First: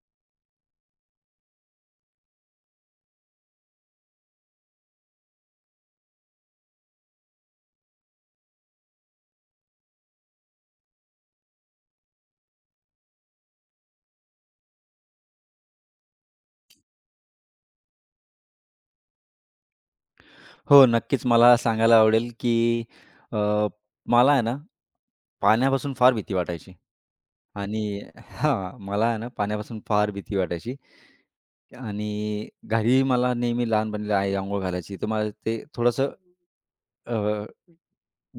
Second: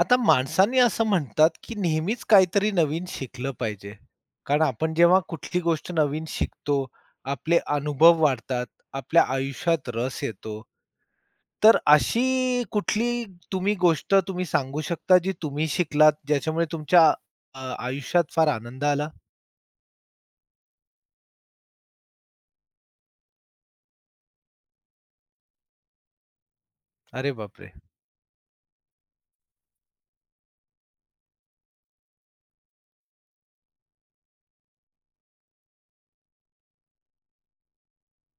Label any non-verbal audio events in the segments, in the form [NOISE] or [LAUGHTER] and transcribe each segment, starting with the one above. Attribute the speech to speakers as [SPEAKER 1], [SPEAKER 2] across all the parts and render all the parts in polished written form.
[SPEAKER 1] आता माणसांनी असं म्हणतात, की नेहमीच काहीतरी नवीन शिकलं पाहिजे. कारण आपण जेव्हा कुठली गोष्ट नवीन शिकतो, आपले अनुभव वाढतात, आपल्या आयुष्यात रस येतो. तर अशी कुठली तुम्ही गोष्ट सांगू शकता, जी तुम्ही शिकलात, ज्याच्यामुळे तुमच्या आयुष्यात फार आनंद आला?
[SPEAKER 2] हो, नक्कीच मला सांगायला आवडेल, की अ, मला आहे ना, पाण्यापासून फार भीती वाटायची
[SPEAKER 1] अरे बापरे!
[SPEAKER 2] आणि हां, मला आहे ना, पाण्यापासून फार भीती वाटायची आणि घरी मला नेहमी लहानपणी आई अंघोळ घालायची, तर मला ते थोडंसं अ,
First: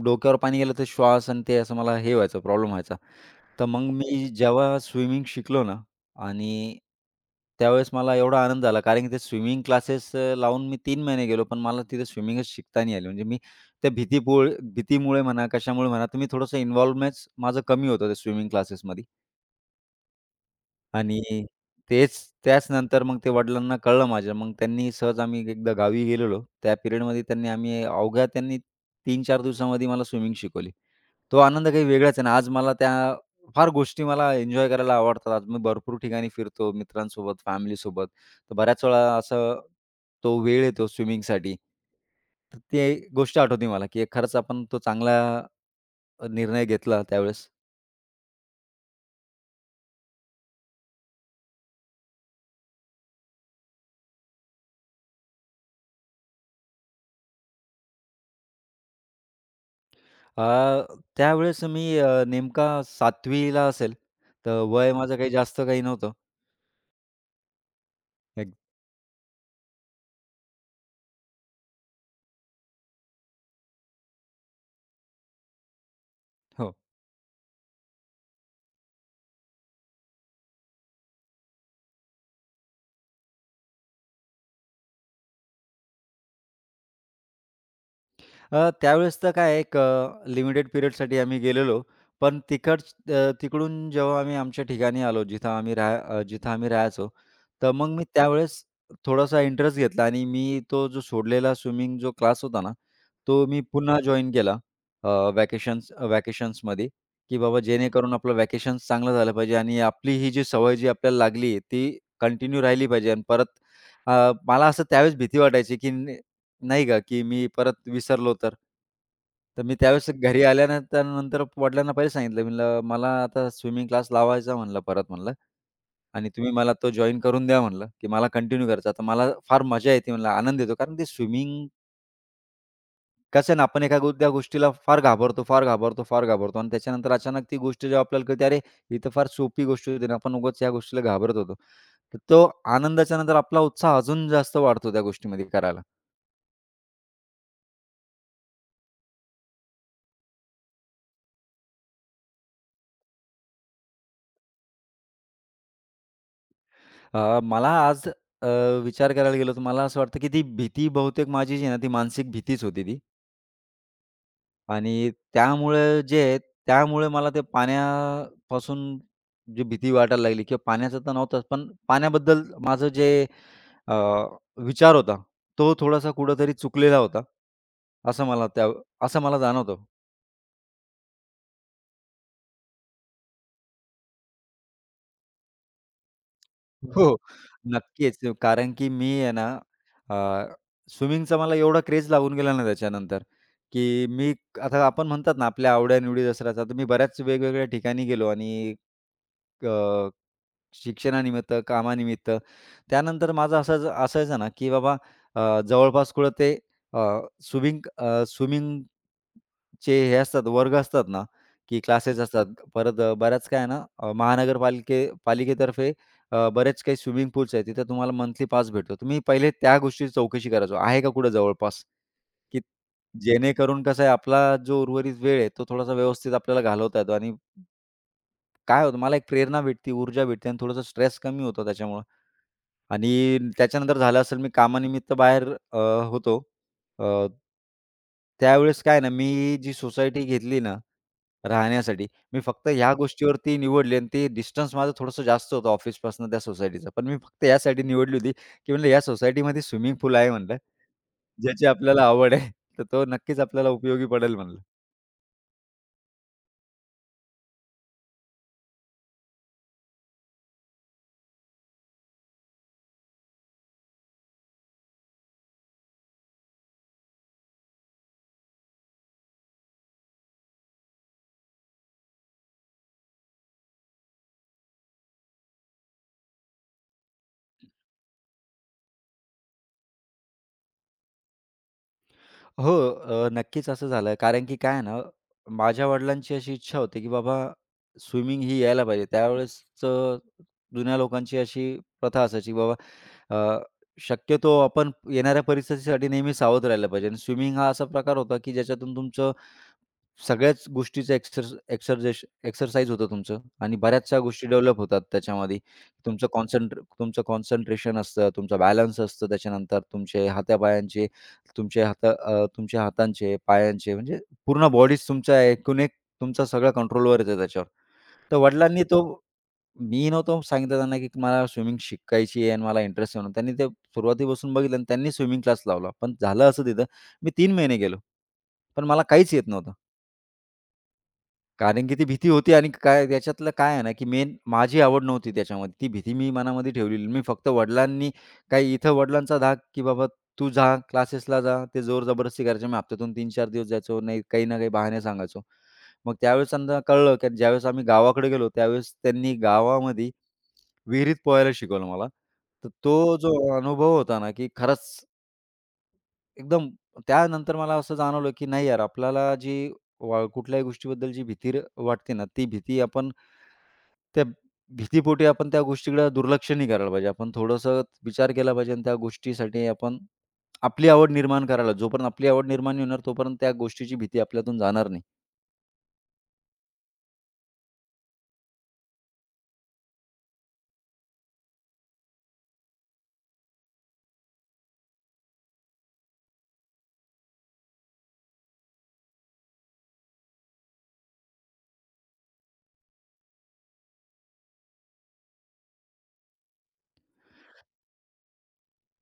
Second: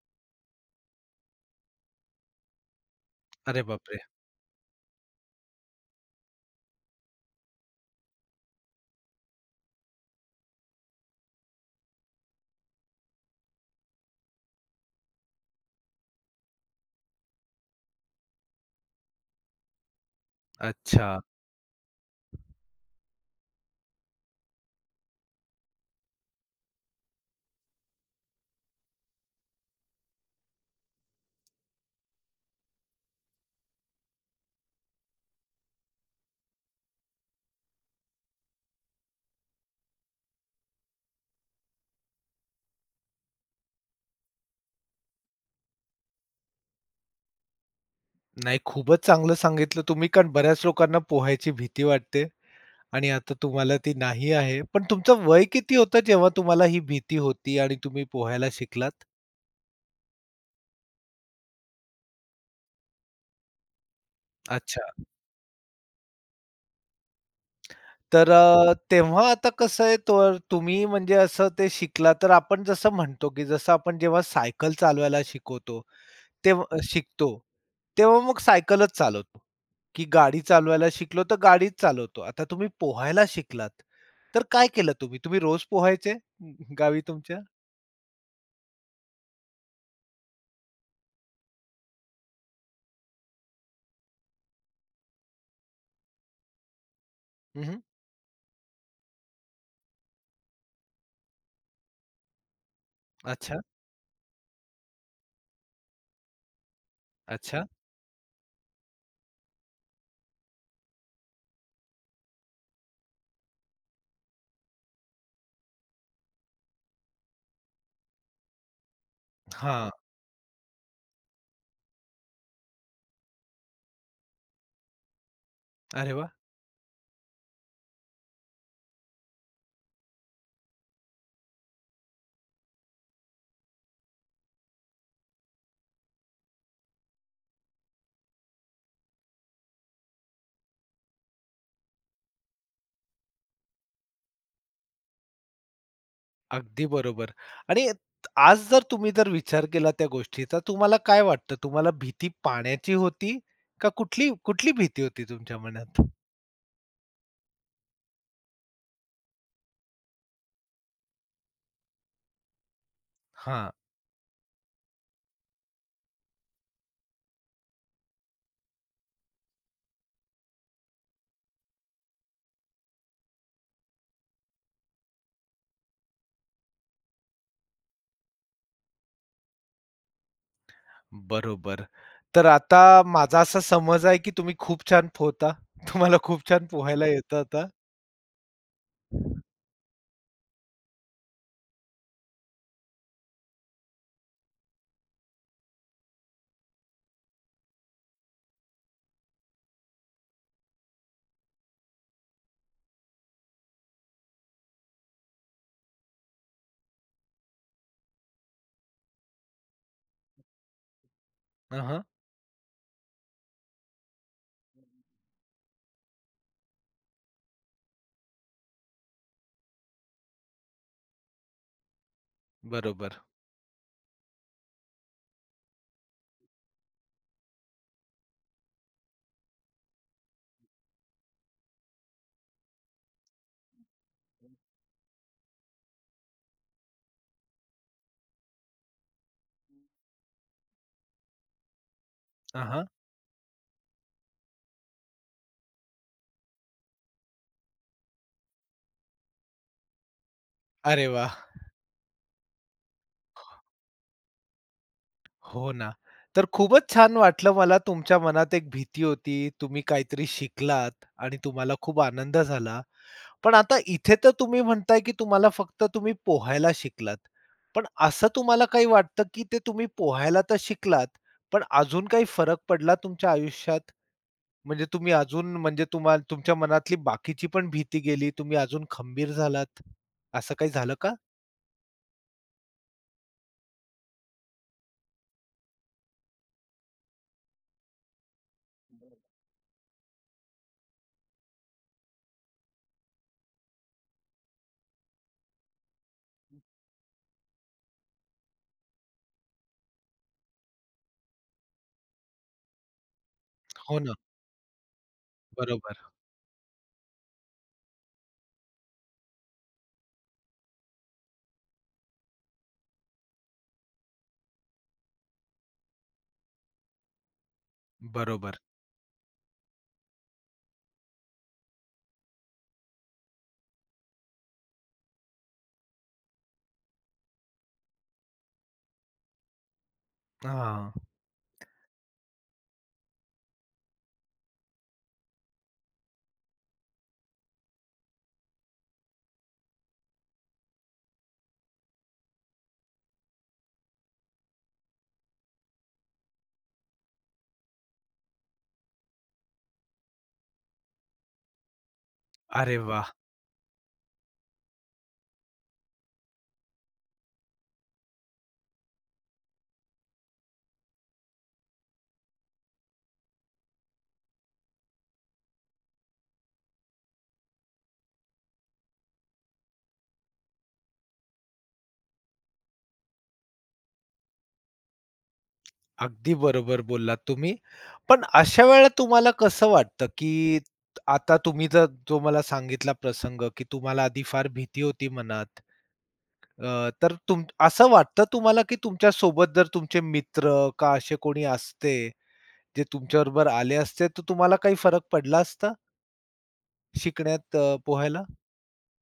[SPEAKER 2] डोक्यावर पाणी गेलं तर श्वास आणि ते असं मला हे व्हायचं, प्रॉब्लेम व्हायचा.
[SPEAKER 1] अरे
[SPEAKER 2] तर मग
[SPEAKER 1] बापरे!
[SPEAKER 2] मी जेव्हा स्विमिंग शिकलो ना आणि त्यावेळेस मला एवढा आनंद झाला, कारण की ते स्विमिंग क्लासेस लावून मी 3 महिने गेलो, पण मला तिथे स्विमिंगच शिकता नाही आली. म्हणजे मी त्या भीतीपुळ भीतीमुळे म्हणा, कशामुळे म्हणा, तर मी थोडंसं इन्व्हॉल्वमेंटच माझं कमी होतं त्या स्विमिंग क्लासेसमध्ये.
[SPEAKER 1] अच्छा.
[SPEAKER 2] आणि तेच त्याच नंतर मग ते वडिलांना कळलं माझ्या. मग त्यांनी सहज, आम्ही एकदा गावी गेलेलो. त्या पिरियडमध्ये त्यांनी आम्ही अवघ्या त्यांनी 3-4 दिवसामध्ये मला स्विमिंग शिकवली. तो आनंद काही वेगळाच आहे ना. आज मला त्या फार गोष्टी मला एन्जॉय करायला आवडतात. आज मी भरपूर ठिकाणी फिरतो मित्रांसोबत, फॅमिलीसोबत. तर बऱ्याच वेळा असं तो वेळ येतो स्विमिंगसाठी. तर ते गोष्ट आठवते मला, की खरंच आपण तो चांगला निर्णय घेतला त्यावेळेस.
[SPEAKER 1] नाही खूपच चांगलं सांगितलं तुम्ही, कारण बऱ्याच लोकांना पोहायची भीती वाटते. आणि आता तुम्हाला ती नाही आहे. पण तुमचं वय किती होतं जेव्हा तुम्हाला ही भीती होती आणि तुम्ही पोहायला शिकलात?
[SPEAKER 2] अ, त्यावेळेस मी नेमका 7वी असेल. तर
[SPEAKER 1] अच्छा.
[SPEAKER 2] वय माझं काही जास्त काही नव्हतं.
[SPEAKER 1] तर
[SPEAKER 2] एक
[SPEAKER 1] तेव्हा आता कसं आहे तर तुम्ही म्हणजे असं ते शिकला तर आपण जसं म्हणतो, की जसं आपण जेव्हा सायकल चालवायला शिकवतो
[SPEAKER 2] हो.
[SPEAKER 1] तेव्हा शिकतो, तेव्हा मग सायकलच चालवतो, की गाडी चालवायला शिकलो तर गाडीच चालवतो. आता तुम्ही पोहायला शिकलात, तर काय केलं तुम्ही? तुम्ही रोज पोहायचे गावी तुमच्या?
[SPEAKER 2] त्यावेळेस तर काय लिमिटेड पिरियडसाठी आम्ही गेलेलो. पण तिकड तिकडून जेव्हा आम्ही आमच्या ठिकाणी आलो, जिथं आम्ही राहायचो, तर
[SPEAKER 1] हं,
[SPEAKER 2] मग मी त्यावेळेस थोडासा इंटरेस्ट घेतला आणि मी तो जो सोडलेला स्विमिंग जो क्लास होता ना, तो
[SPEAKER 1] अच्छा,
[SPEAKER 2] मी पुन्हा जॉइन केला. व्हॅकेशन्स, की बाबा
[SPEAKER 1] अच्छा.
[SPEAKER 2] जेणेकरून आपलं व्हॅकेशन्स चांगलं झालं पाहिजे आणि आपली ही जी सवय जी आपल्याला लागली, ती कंटिन्यू राहिली पाहिजे. आणि परत मला असं त्यावेळेस भीती वाटायची, की नाही का, की मी परत विसरलो तर? तर मी
[SPEAKER 1] हां.
[SPEAKER 2] त्यावेळेस घरी आल्यानंतर नंतर वडिलांना पहिले सांगितलं. म्हणलं, "मला आता स्विमिंग क्लास लावायचा म्हणलं, परत म्हणलं
[SPEAKER 1] अरे वाह!
[SPEAKER 2] आणि तुम्ही मला तो जॉइन करून द्या म्हणलं, की मला कंटिन्यू करायचा." तर मला फार मजा येते म्हणलं, आनंद येतो. कारण ते स्विमिंग कसं आहे ना, आपण एखाद्या गोष्टीला फार घाबरतो, फार घाबरतो, फार घाबरतो आणि त्याच्यानंतर अचानक ती गोष्ट जेव्हा आपल्याला कळते, "अरे, ही तर फार सोपी गोष्ट होती ना, आपण उगाच या गोष्टीला घाबरत होतो." तर तो आनंदाच्या नंतर आपला उत्साह अजून जास्त वाढतो त्या गोष्टीमध्ये करायला.
[SPEAKER 1] अगदी बरोबर. आणि आज जर तुम्ही जर विचार केला त्या गोष्टीचा, तुम्हाला काय वाटतं? तुम्हाला भीती पाण्याची होती का कुठली कुठली भीती होती तुमच्या मनात?
[SPEAKER 2] मला आज विचार करायला गेलो तर मला असं वाटतं, की ती भीती बहुतेक माझी जी आहे ना, ती मानसिक भीतीच होती ती.
[SPEAKER 1] हां,
[SPEAKER 2] आणि त्यामुळे जे आहे, त्यामुळे मला ते पाण्यापासून जी भीती वाटायला लागली, किंवा पाण्याचा तर नव्हताच, पण पाण्याबद्दल माझं जे अ, विचार होता, तो थोडासा कुठेतरी चुकलेला होता. असं मला त्या असं मला जाणवतं.
[SPEAKER 1] बरोबर. तर आता माझा असा समज आहे की तुम्ही खूप छान पोहता. तुम्हाला खूप छान पोहायला
[SPEAKER 2] हो,
[SPEAKER 1] येतं आता.
[SPEAKER 2] [LAUGHS] नक्कीच. कारण की मी आहे ना, अ, स्विमिंगचा मला एवढा क्रेझ लागून गेला ना त्याच्यानंतर, की आता आपण म्हणतात ना आपल्या आवड्या-निवडी दसऱ्याचा, तर मी बऱ्याच वेगवेगळ्या ठिकाणी गेलो आणि शिक्षणानिमित्त, कामानिमित्त. त्यानंतर माझं असं असायचं ना, की बाबा जवळपास कुठं ते अ, स्विमिंग हे असतात, वर्ग असतात ना, की
[SPEAKER 1] हां,
[SPEAKER 2] क्लासेस असतात. परत बऱ्याच काय आहे ना, पालिकेतर्फे बरेच काही स्विमिंग पूल्स आहेत. तिथे तुम्हाला मंथली पास भेटतो. तर पहिले त्या गोष्टीची चौकशी करायचो. आहे का कुठं जवळपास? की
[SPEAKER 1] बरोबर.
[SPEAKER 2] जेणेकरून कसं आहे, आपला जो उर्वरित वेळ आहे, तो थोडासा व्यवस्थित आपल्याला घालवता येतो आणि काय होतं, मला एक प्रेरणा भेटते, ऊर्जा भेटते आणि थोडंसं स्ट्रेस कमी होतो त्याच्यामुळं. आणि त्याच्यानंतर झालं असेल, मी कामानिमित्त बाहेर होतो. अ, त्यावेळेस काय ना, मी जी सोसायटी घेतली ना राहण्यासाठी, मी फक्त
[SPEAKER 1] हां,
[SPEAKER 2] ह्या गोष्टीवरती निवडली आणि ते डिस्टन्स माझं थोडंसं जास्त होतं ऑफिसपासून त्या सोसायटीचं. पण मी फक्त यासाठी निवडली होती, की म्हणलं या सोसायटीमध्ये स्विमिंग पूल आहे म्हणलं,
[SPEAKER 1] अरे वाह!
[SPEAKER 2] ज्याची आपल्याला आवड आहे, तर तो नक्कीच आपल्याला उपयोगी पडेल म्हणलं.
[SPEAKER 1] हो ना. तर खूपच छान वाटलं मला तुमच्या मनात एक भीती होती. तुम्ही काहीतरी शिकलात आणि तुम्हाला खूप आनंद झाला. पण आता इथे तर तुम्ही म्हणताय, की तुम्हाला फक्त तुम्ही पोहायला शिकलात. पण असं तुम्हाला काही वाटतं, की ते तुम्ही पोहायला तर शिकलात, पण अजून काही फरक पडला तुमच्या आयुष्यात? म्हणजे तुम्ही अजून म्हणजे तुमच्या मनातली बाकीची पण भीती गेली, तुम्ही अजून खंबीर झालात, असं काही झालं का?
[SPEAKER 2] हो, नक्कीच असं झालं. कारण की काय आहे ना, माझ्या वडिलांची अशी इच्छा होती, की बाबा स्विमिंग ही यायला पाहिजे. त्यावेळेसचं जुन्या लोकांची अशी प्रथा असायची, की बाबा अ, शक्यतो आपण येणाऱ्या परिस्थितीसाठी नेहमी सावध राहिलं पाहिजे आणि स्विमिंग हा असा प्रकार होता, की ज्याच्यातून तुमचं सगळ्याच गोष्टीचं एक्सरसाइज होतं तुमचं आणि
[SPEAKER 1] हो ना.
[SPEAKER 2] बऱ्याचशा गोष्टी डेव्हलप होतात त्याच्यामध्ये.
[SPEAKER 1] बरोबर,
[SPEAKER 2] तुमचं कॉन्सन्ट्रेशन असतं, तुमचा बॅलन्स असतं, त्याच्यानंतर तुमचे हातापायांचे, तुमचे हाता अ, तुमच्या हातांचे, पायांचे, म्हणजे पूर्ण बॉडीच तुमच्या एकूण एक तुमचा सगळा कंट्रोलवर येतं त्याच्यावर. तर
[SPEAKER 1] बरोबर.
[SPEAKER 2] वडिलांनी तो, मी नव्हतो सांगितलं त्यांना, की मला स्विमिंग शिकायची आहे आणि मला इंटरेस्ट आहे म्हणून. त्यांनी ते सुरुवातीपासून बघितलं आणि त्यांनी स्विमिंग क्लास लावला. पण झालं असं तिथं, मी 3 महिने गेलो. पण मला काहीच येत नव्हतं.
[SPEAKER 1] हां.
[SPEAKER 2] कारण की ती भीती होती आणि काय त्याच्यातलं काय आहे ना, की मेन माझी आवड नव्हती त्याच्यामध्ये. ती भीती मी मनामध्ये ठेवलेली. मी फक्त वडिलांनी, काही इथं वडिलांचा धाक, की "बाबा तू जा, क्लासेसला जा." ते जोर जबरदस्ती करायचे. मी हप्त्यातून 3-4 दिवस जायचो. नाही, काही ना काही बहाणे सांगायचो. मग त्यावेळेस त्यांना कळलं, की ज्यावेळेस आम्ही गावाकडे गेलो, त्यावेळेस त्यांनी गावामध्ये विहिरीत पोहायला शिकवलं मला. तर
[SPEAKER 1] अरे वाह!
[SPEAKER 2] तो जो अनुभव होता ना, की खरंच एकदम त्यानंतर मला असं जाणवलं, की नाही यार, आपल्याला जी कुठल्याही गोष्टीबद्दल जी भीती र वाटते ना, ती भीती आपण त्या भीतीपोटी आपण त्या गोष्टीकडे दुर्लक्ष नाही करायला पाहिजे. आपण थोडंसं विचार केला पाहिजे आणि त्या गोष्टीसाठी आपण आपली आवड निर्माण करायला, जोपर्यंत आपली आवड निर्माण नाही होणार, तोपर्यंत त्या गोष्टीची भीती आपल्यातून जाणार नाही.
[SPEAKER 1] अगदी बरोबर बोललात तुम्ही. पण अशा वेळेला तुम्हाला कसं वाटतं, की तुम्ही जर जो मला सांगितला प्रसंग, की तुम्हाला आधी फार भीती होती मनात. तर असं वाटतं तुम्हाला, की तुमच्या सोबत जर तुमचे मित्र का असे कोणी असते, जे तुमच्याबरोबर आले असते, तर तुम्हाला काही फरक पडला असता शिकण्यात पोहायला?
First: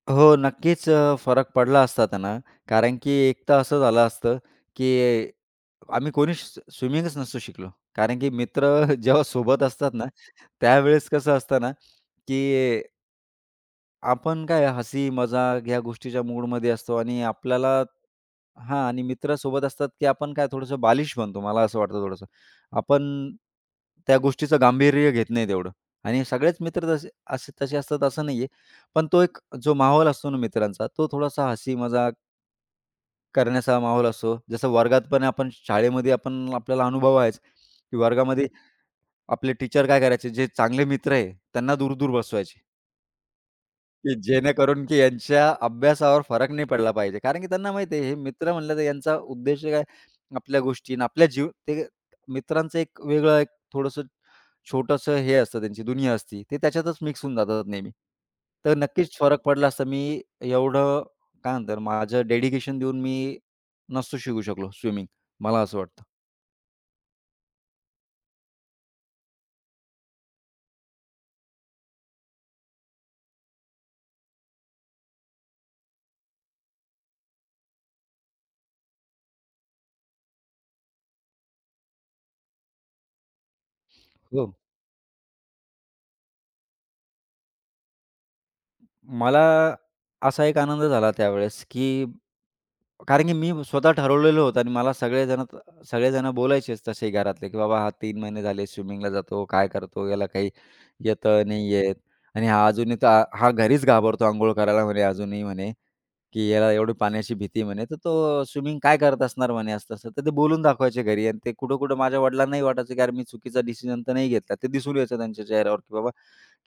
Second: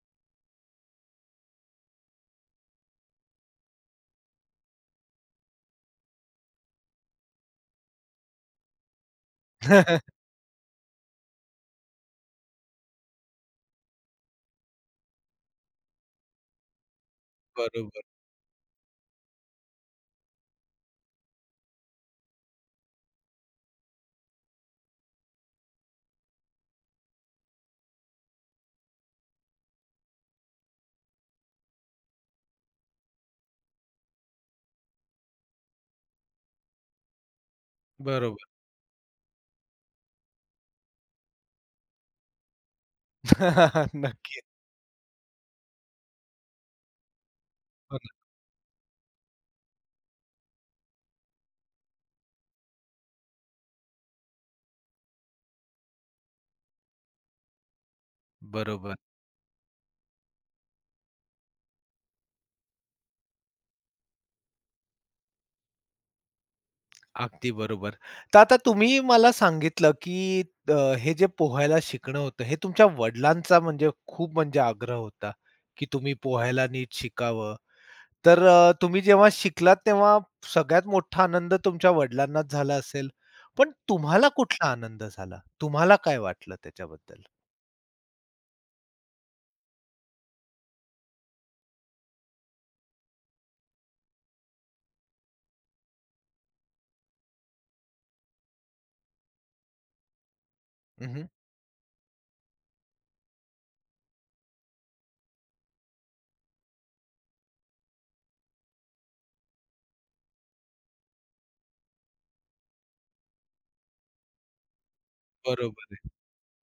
[SPEAKER 2] हो, नक्कीच फरक पडला असता त्यांना. कारण की एक तर असं झालं असतं, की आम्ही कोणी स्विमिंगच नसतो शिकलो. कारण की मित्र [LAUGHS] जेव्हा सोबत असतात
[SPEAKER 1] [LAUGHS]
[SPEAKER 2] ना, त्यावेळेस कसं असतं ना, की आपण काय हसी, मजाक ह्या गोष्टीच्या मूडमध्ये असतो आणि आपल्याला,
[SPEAKER 1] बरोबर,
[SPEAKER 2] हां, आणि मित्र सोबत असतात, की आपण काय थोडंसं बालिश बनतो. मला असं वाटतं थोडंसं. आपण त्या गोष्टीचं गांभीर्य घेत नाही तेवढं, आणि सगळेच मित्र तसे असे तसे असतात असं नाहीये. पण तो एक जो माहोल असतो ना मित्रांचा, तो थोडासा हसी, मजाक करण्याचा माहोल असतो. जसं वर्गात, पण आपण शाळेमध्ये आपण आपल्याला अनुभव आहेच, की वर्गामध्ये
[SPEAKER 1] बरोबर.
[SPEAKER 2] आपले टीचर काय करायचे, जे चांगले मित्र आहे त्यांना दूर-दूर बसवायचे.
[SPEAKER 1] [LAUGHS]
[SPEAKER 2] की
[SPEAKER 1] नक्कीच.
[SPEAKER 2] जेणेकरून की यांच्या अभ्यासावर फरक नाही पडला पाहिजे. कारण की त्यांना माहिती
[SPEAKER 1] हो
[SPEAKER 2] आहे, हे
[SPEAKER 1] ना.
[SPEAKER 2] मित्र म्हणलं तर यांचा उद्देश काय, आपल्या गोष्टी आणि आपल्या जीव, ते मित्रांचं एक वेगळं एक थोडंसं छोटंसं हे असतं, त्यांची दुनिया असती. ते त्याच्यातच मिक्स होऊन जातात नेहमी. तर
[SPEAKER 1] बरोबर.
[SPEAKER 2] नक्कीच फरक पडला असता. मी एवढं, काय म्हणतात, माझं डेडिकेशन देऊन मी नसतो शिकू शकलो स्विमिंग, मला असं वाटतं.
[SPEAKER 1] अगदी बरोबर. तर आता तुम्ही मला सांगितलं, की हे जे पोहायला शिकणं होतं, हे तुमच्या वडिलांचा म्हणजे खूप म्हणजे आग्रह होता, की तुम्ही पोहायला नीट शिकावं. तर तुम्ही जेव्हा शिकलात, तेव्हा सगळ्यात मोठा आनंद तुमच्या वडिलांनाच झाला असेल. पण तुम्हाला
[SPEAKER 2] हो.
[SPEAKER 1] कुठला आनंद झाला? तुम्हाला काय वाटलं त्याच्याबद्दल?
[SPEAKER 2] मला असा एक आनंद झाला त्यावेळेस, की कारण की मी स्वतः ठरवलेलं होतं आणि मला सगळेजण, बोलायचेच तसे घरातले, की "बाबा हा 3 महिने झाले स्विमिंगला जातो, काय करतो, याला काही
[SPEAKER 1] हं,
[SPEAKER 2] येतं नाही येत आणि हा अजूनही तर हा घरीच घाबरतो अंघोळ करायला" म्हणे, "अजूनही" म्हणे, "की याला एवढी पाण्याची भीती" म्हणे, "तर तो स्विमिंग काय करत असणार" म्हणे, असं-तसं. तर ते बोलून दाखवायचे घरी आणि ते कुठं-कुठं माझ्या वडिलांनाही वाटायचं, की "अरे मी चुकीचा डिसिजन तर नाही घेतला." ते दिसून यायचं त्यांच्या चेहऱ्यावर, की
[SPEAKER 1] बरोबर.
[SPEAKER 2] बाबा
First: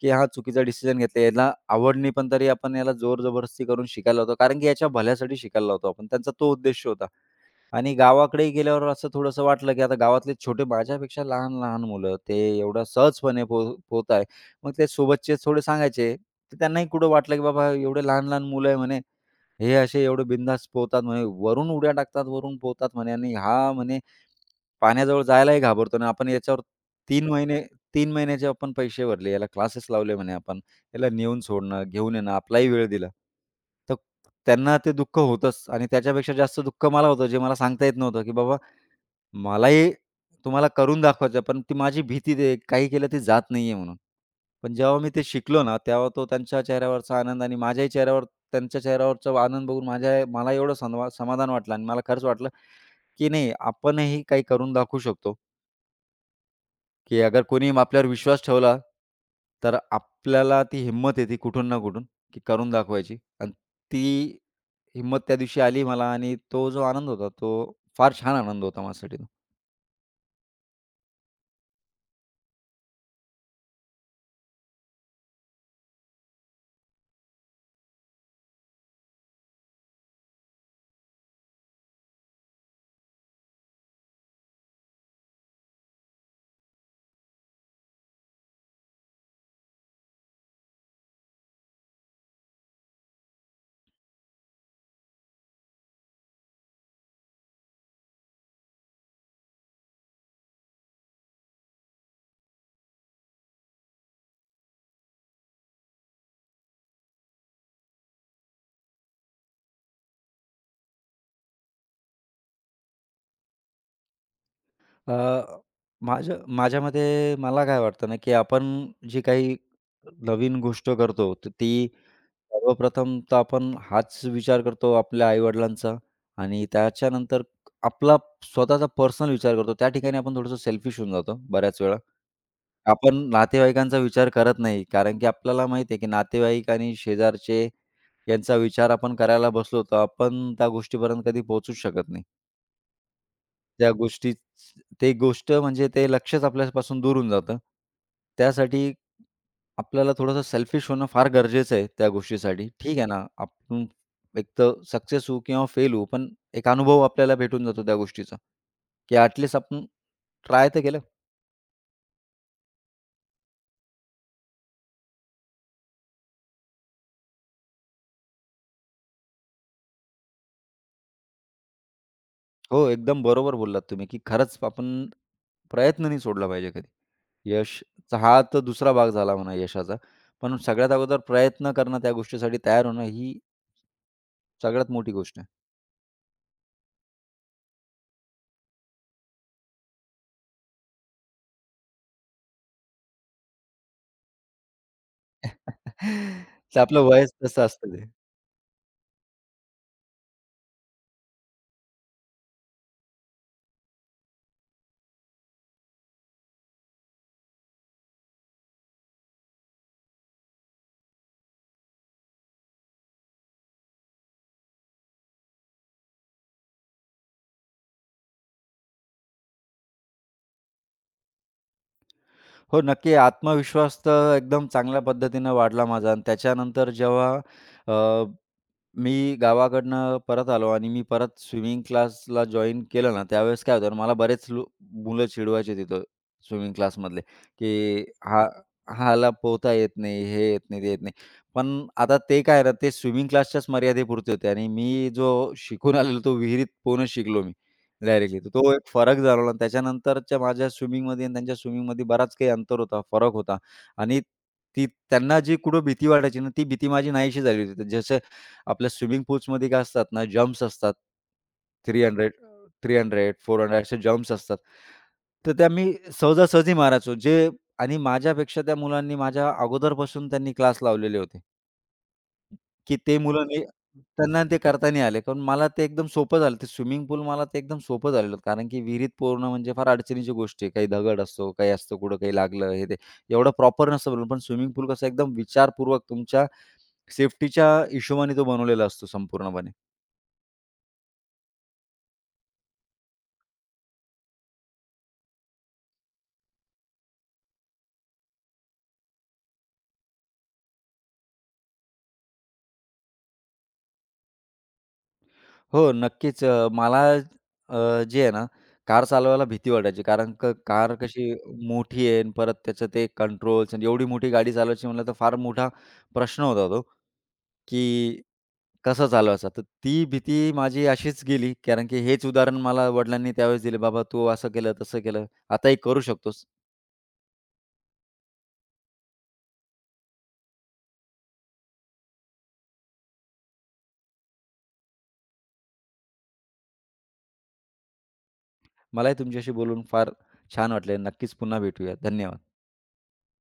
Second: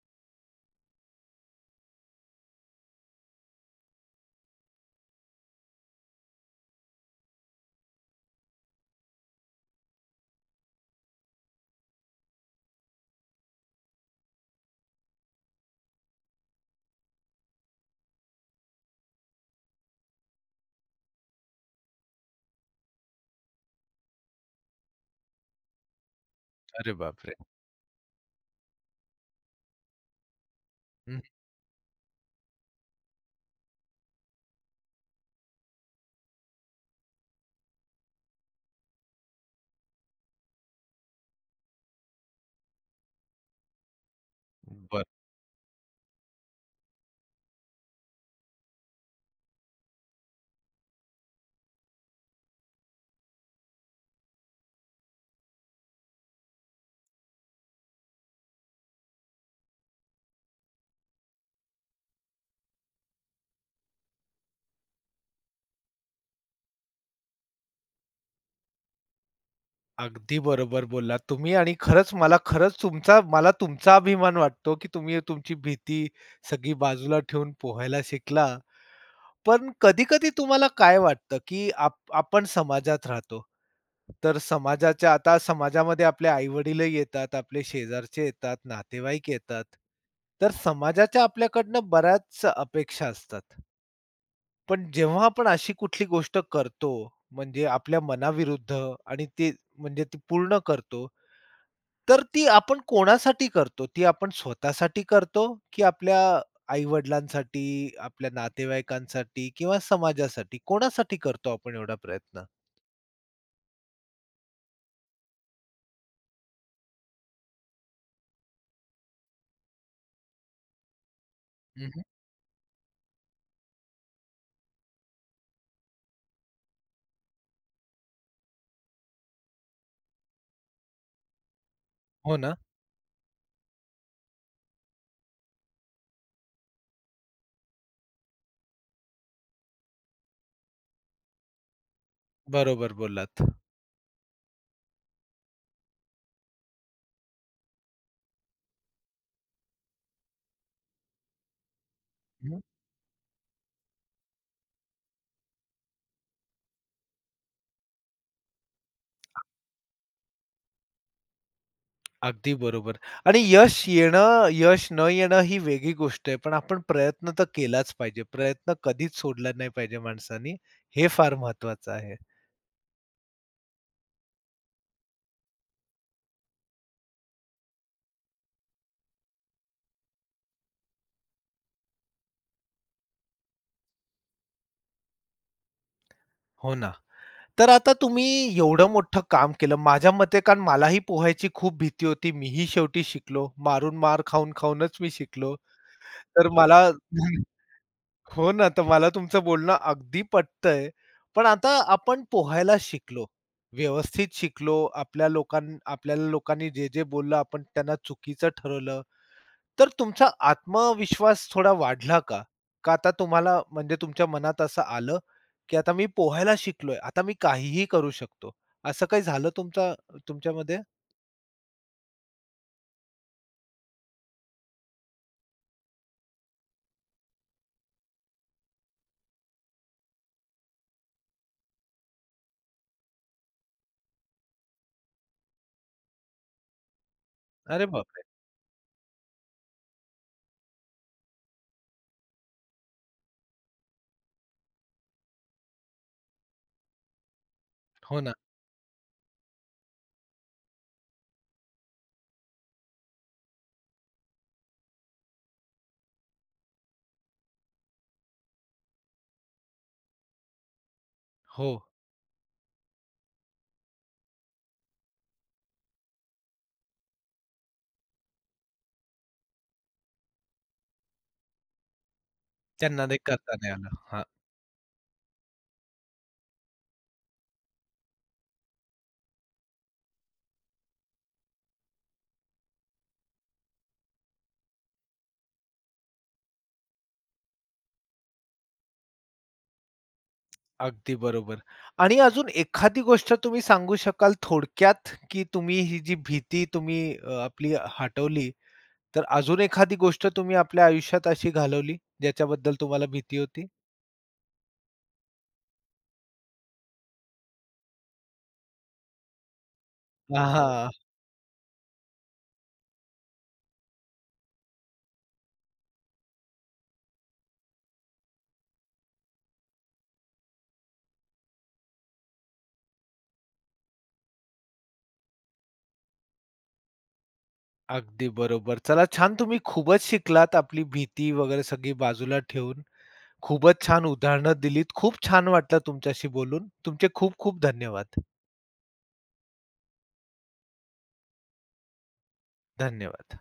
[SPEAKER 2] की हा चुकीचा डिसिजन घेतला. याला आवड नाही, पण तरी आपण याला जोर-जबरदस्ती करून शिकायला लावतो. कारण की याच्या भल्यासाठी शिकायला लावतो आपण. त्यांचा तो उद्देश होता. आणि गावाकडे गेल्यावर असं थोडंसं वाटलं, की आता गावातले छोटे माझ्यापेक्षा लहान-लहान मुलं ते एवढं सहजपणे पोहत आहे. मग ते सोबतचे थोडे सांगायचे. तर त्यांनाही कुठं वाटलं, की बाबा एवढे लहान-लहान मुलं आहे म्हणे, हे असे एवढे बिनधास्त पोहतात म्हणे, वरून उड्या टाकतात, वरून पोहतात म्हणे आणि हा म्हणे पाण्याजवळ जायलाही घाबरतो ना, आपण याच्यावर
[SPEAKER 1] अरे
[SPEAKER 2] तीन
[SPEAKER 1] बापरे!
[SPEAKER 2] बरोबर. महिने 3 महिन्याचे आपण पैसे भरले, याला क्लासेस लावले म्हणे आपण, याला
[SPEAKER 1] हं,
[SPEAKER 2] नेऊन सोडणं, घेऊन येणं, आपलाही वेळ दिला. तर त्यांना ते दुःख होतंच आणि त्याच्यापेक्षा जास्त दुःख मला होतं, जे मला सांगता येत नव्हतं, की बाबा मलाही तुम्हाला करून दाखवायचं, पण ती माझी भीती ते काही केलं ती जात नाहीये म्हणून. पण जेव्हा मी ते शिकलो ना, तेव्हा तो त्यांच्या चेहऱ्यावरचा आनंद आणि माझ्याही चेहऱ्यावर त्यांच्या चेहऱ्यावरचा आनंद बघून माझ्या मला एवढं समाधान वाटलं आणि मला खरंच वाटलं, की नाही आपणही काही करून दाखवू शकतो. की अगर कोणी आपल्यावर विश्वास ठेवला, तर आपल्याला ती हिंमत येते कुठून ना कुठून, की करून दाखवायची आणि ती हिंमत त्या दिवशी आली मला आणि तो जो आनंद होता, तो फार छान आनंद होता माझ्यासाठी तो.
[SPEAKER 1] अगदी बरोबर बोललात तुम्ही आणि खरंच मला खरंच तुमचा अभिमान वाटतो, की तुम्ही तुमची भीती सगळी बाजूला ठेवून पोहायला शिकला. पण कधी-कधी तुम्हाला काय वाटतं, की आपण समाजात राहतो. तर समाजाच्या आता समाजामध्ये आपले आई-वडीलही येतात, आपले शेजारचे येतात, नातेवाईक येतात. तर समाजाच्या आपल्याकडनं बऱ्याच अपेक्षा असतात. पण जेव्हा आपण अशी कुठली गोष्ट करतो, म्हणजे आपल्या मनाविरुद्ध आणि ते म्हणजे ती पूर्ण करतो, तर ती आपण कोणासाठी करतो? ती आपण स्वतःसाठी करतो, की आपल्या आई-वडिलांसाठी, आपल्या नातेवाईकांसाठी किंवा समाजासाठी कोणासाठी करतो आपण एवढा प्रयत्न?
[SPEAKER 2] अ, माझ्या माझ्या मला काय वाटतं ना, की आपण जी काही नवीन गोष्ट करतो, तर ती
[SPEAKER 1] हं,
[SPEAKER 2] सर्वप्रथम तर आपण हाच विचार करतो आपल्या आई आणि त्याच्यानंतर आपला स्वतःचा पर्सनल विचार करतो. त्या ठिकाणी आपण थोडंसं सेल्फिश होऊन जातो बऱ्याच वेळा.
[SPEAKER 1] हो ना,
[SPEAKER 2] आपण नातेवाईकांचा विचार करत नाही. कारण की आपल्याला माहिती आहे, की नातेवाईक आणि शेजारचे यांचा विचार आपण करायला बसलो, तर आपण त्या गोष्टीपर्यंत कधी पोहोचूच शकत नाही.
[SPEAKER 1] बरोबर बोललात.
[SPEAKER 2] त्या गोष्टी ते गोष्ट म्हणजे ते लक्षच आपल्यापासून दूर होऊन जातं. त्यासाठी आपल्याला थोडंसं सेल्फिश होणं फार गरजेचं आहे त्या
[SPEAKER 1] हं.
[SPEAKER 2] गोष्टीसाठी. ठीक आहे ना, आपण एक तर सक्सेस होऊ किंवा फेल होऊ, पण एक अनुभव आपल्याला भेटून जातो त्या गोष्टीचा, की ॲट आपण ट्राय तर केलं.
[SPEAKER 1] अगदी बरोबर आणि यश येणं, यश न येणं ही वेगळी गोष्ट आहे. पण आपण प्रयत्न तर केलाच पाहिजे. प्रयत्न कधीच सोडला नाही पाहिजे माणसानी. हे फार महत्वाचं आहे.
[SPEAKER 2] हो, एकदम बरोबर बोललात तुम्ही, की खरंच आपण प्रयत्न नाही सोडला पाहिजे कधी. यशचा हा तर दुसरा भाग झाला म्हणा यशाचा. पण सगळ्यात अगोदर प्रयत्न करणं, त्या गोष्टीसाठी तयार होणं ही सगळ्यात मोठी गोष्ट आहे.
[SPEAKER 1] हो ना. तर आता तुम्ही एवढं मोठं काम केलं. माझ्या मते कारण मलाही पोहायची खूप भीती होती. मीही शेवटी शिकलो. मारून मार खाऊनच मी शिकलो.
[SPEAKER 2] [LAUGHS]
[SPEAKER 1] तर मला
[SPEAKER 2] तर आपलं वयच
[SPEAKER 1] [LAUGHS]
[SPEAKER 2] तसं असतं ते.
[SPEAKER 1] हो ना, तर मला तुमचं बोलणं अगदी पटतंय. पण आता आपण पोहायला शिकलो. व्यवस्थित शिकलो. आपल्याला लोकांनी जे-जे बोललं आपण त्यांना चुकीचं ठरवलं. तर तुमचा आत्मविश्वास थोडा वाढला का? का आता तुम्हाला म्हणजे तुमच्या मनात असं आलं, की आता मी पोहायला शिकलोय, आता मी काहीही करू शकतो. असं काही झालं तुमच्यामध्ये?
[SPEAKER 2] हो, नक्की आत्मविश्वास तर एकदम चांगल्या पद्धतीनं वाढला माझा आणि त्याच्यानंतर जेव्हा मी गावाकडनं परत आलो आणि मी परत स्विमिंग क्लासला जॉइन केलं ना, त्यावेळेस काय होतं ना, मला बरेच मुलं चिडवायचे तिथं स्विमिंग क्लासमधले,
[SPEAKER 1] अरे
[SPEAKER 2] की
[SPEAKER 1] बापरे!
[SPEAKER 2] हा ह्याला पोहता येत नाही, हे येत नाही, ते येत नाही. पण आता ते काय ना, ते स्विमिंग क्लासच्याच मर्यादेपुरते होते आणि मी जो शिकून आलेलो तो विहिरीत पोहणं शिकलो मी
[SPEAKER 1] हो ना.
[SPEAKER 2] डायरेक्टली. तर तो एक फरक जाणवला आणि त्याच्यानंतरच्या माझ्या स्विमिंगमध्ये आणि त्यांच्या स्विमिंगमध्ये बराच काही अंतर होता, फरक होता. आणि ती त्यांना जी कुठं भीती वाटायची ना, ती भीती माझी नाहीशी झाली होती. जसं आपल्या स्विमिंग पूल्समध्ये काय असतात ना, जंप्स असतात.
[SPEAKER 1] हो.
[SPEAKER 2] 300, 400 असे जंप्स असतात. तर त्या मी सहजासहजी मारायचो. जे आणि माझ्यापेक्षा त्या मुलांनी माझ्या अगोदरपासून त्यांनी क्लास लावलेले होते, की
[SPEAKER 1] त्यांना ते
[SPEAKER 2] ते मुलं
[SPEAKER 1] करता
[SPEAKER 2] नाही
[SPEAKER 1] नाही आलं. हां,
[SPEAKER 2] त्यांना ते करता नाही आले. कारण मला ते एकदम सोपं झालं. ते स्विमिंग पूल मला ते एकदम सोपं झालेलं होतं. कारण की विहिरीत पोहणं म्हणजे फार अडचणीची गोष्ट आहे. काही दगड असतो, काही असतं, कुठं काही लागलं हे ते. एवढं प्रॉपर नसतं बनवलं. पण स्विमिंग पूल कसं एकदम विचारपूर्वक तुमच्या सेफ्टीच्या हिशोबाने तो बनवलेला असतो संपूर्णपणे.
[SPEAKER 1] अगदी बरोबर. आणि अजून एखादी गोष्ट तुम्ही सांगू शकाल थोडक्यात, की तुम्ही ही जी भीती तुम्ही आपली हटवली, तर अजून एखादी गोष्ट तुम्ही आपल्या आयुष्यात अशी घालवली, ज्याच्याबद्दल तुम्हाला भीती होती?
[SPEAKER 2] हो, नक्कीच. मला जे आहे ना, कार चालवायला भीती वाटायची. कारण
[SPEAKER 1] हां.
[SPEAKER 2] कार कशी मोठी आहे आणि परत त्याचं ते कंट्रोल्स आणि एवढी मोठी गाडी चालवायची म्हणलं तर फार मोठा प्रश्न होता तो, की कसं चालवायचा? तर ती भीती माझी अशीच गेली. कारण की हेच उदाहरण मला वडिलांनी त्यावेळेस दिले, "बाबा तू असं केलं, तसं केलं. आताही करू शकतोस."
[SPEAKER 1] अगदी बरोबर. चला छान तुम्ही खूपच शिकलात आपली भीती वगैरे सगळी बाजूला ठेवून. खूपच छान उदाहरणं दिलीत. खूप छान वाटलं तुमच्याशी बोलून. तुमचे खूप खूप धन्यवाद.
[SPEAKER 2] मलाही तुमच्याशी बोलून फार छान वाटले. नक्कीच पुन्हा भेटूया. धन्यवाद.
[SPEAKER 1] धन्यवाद.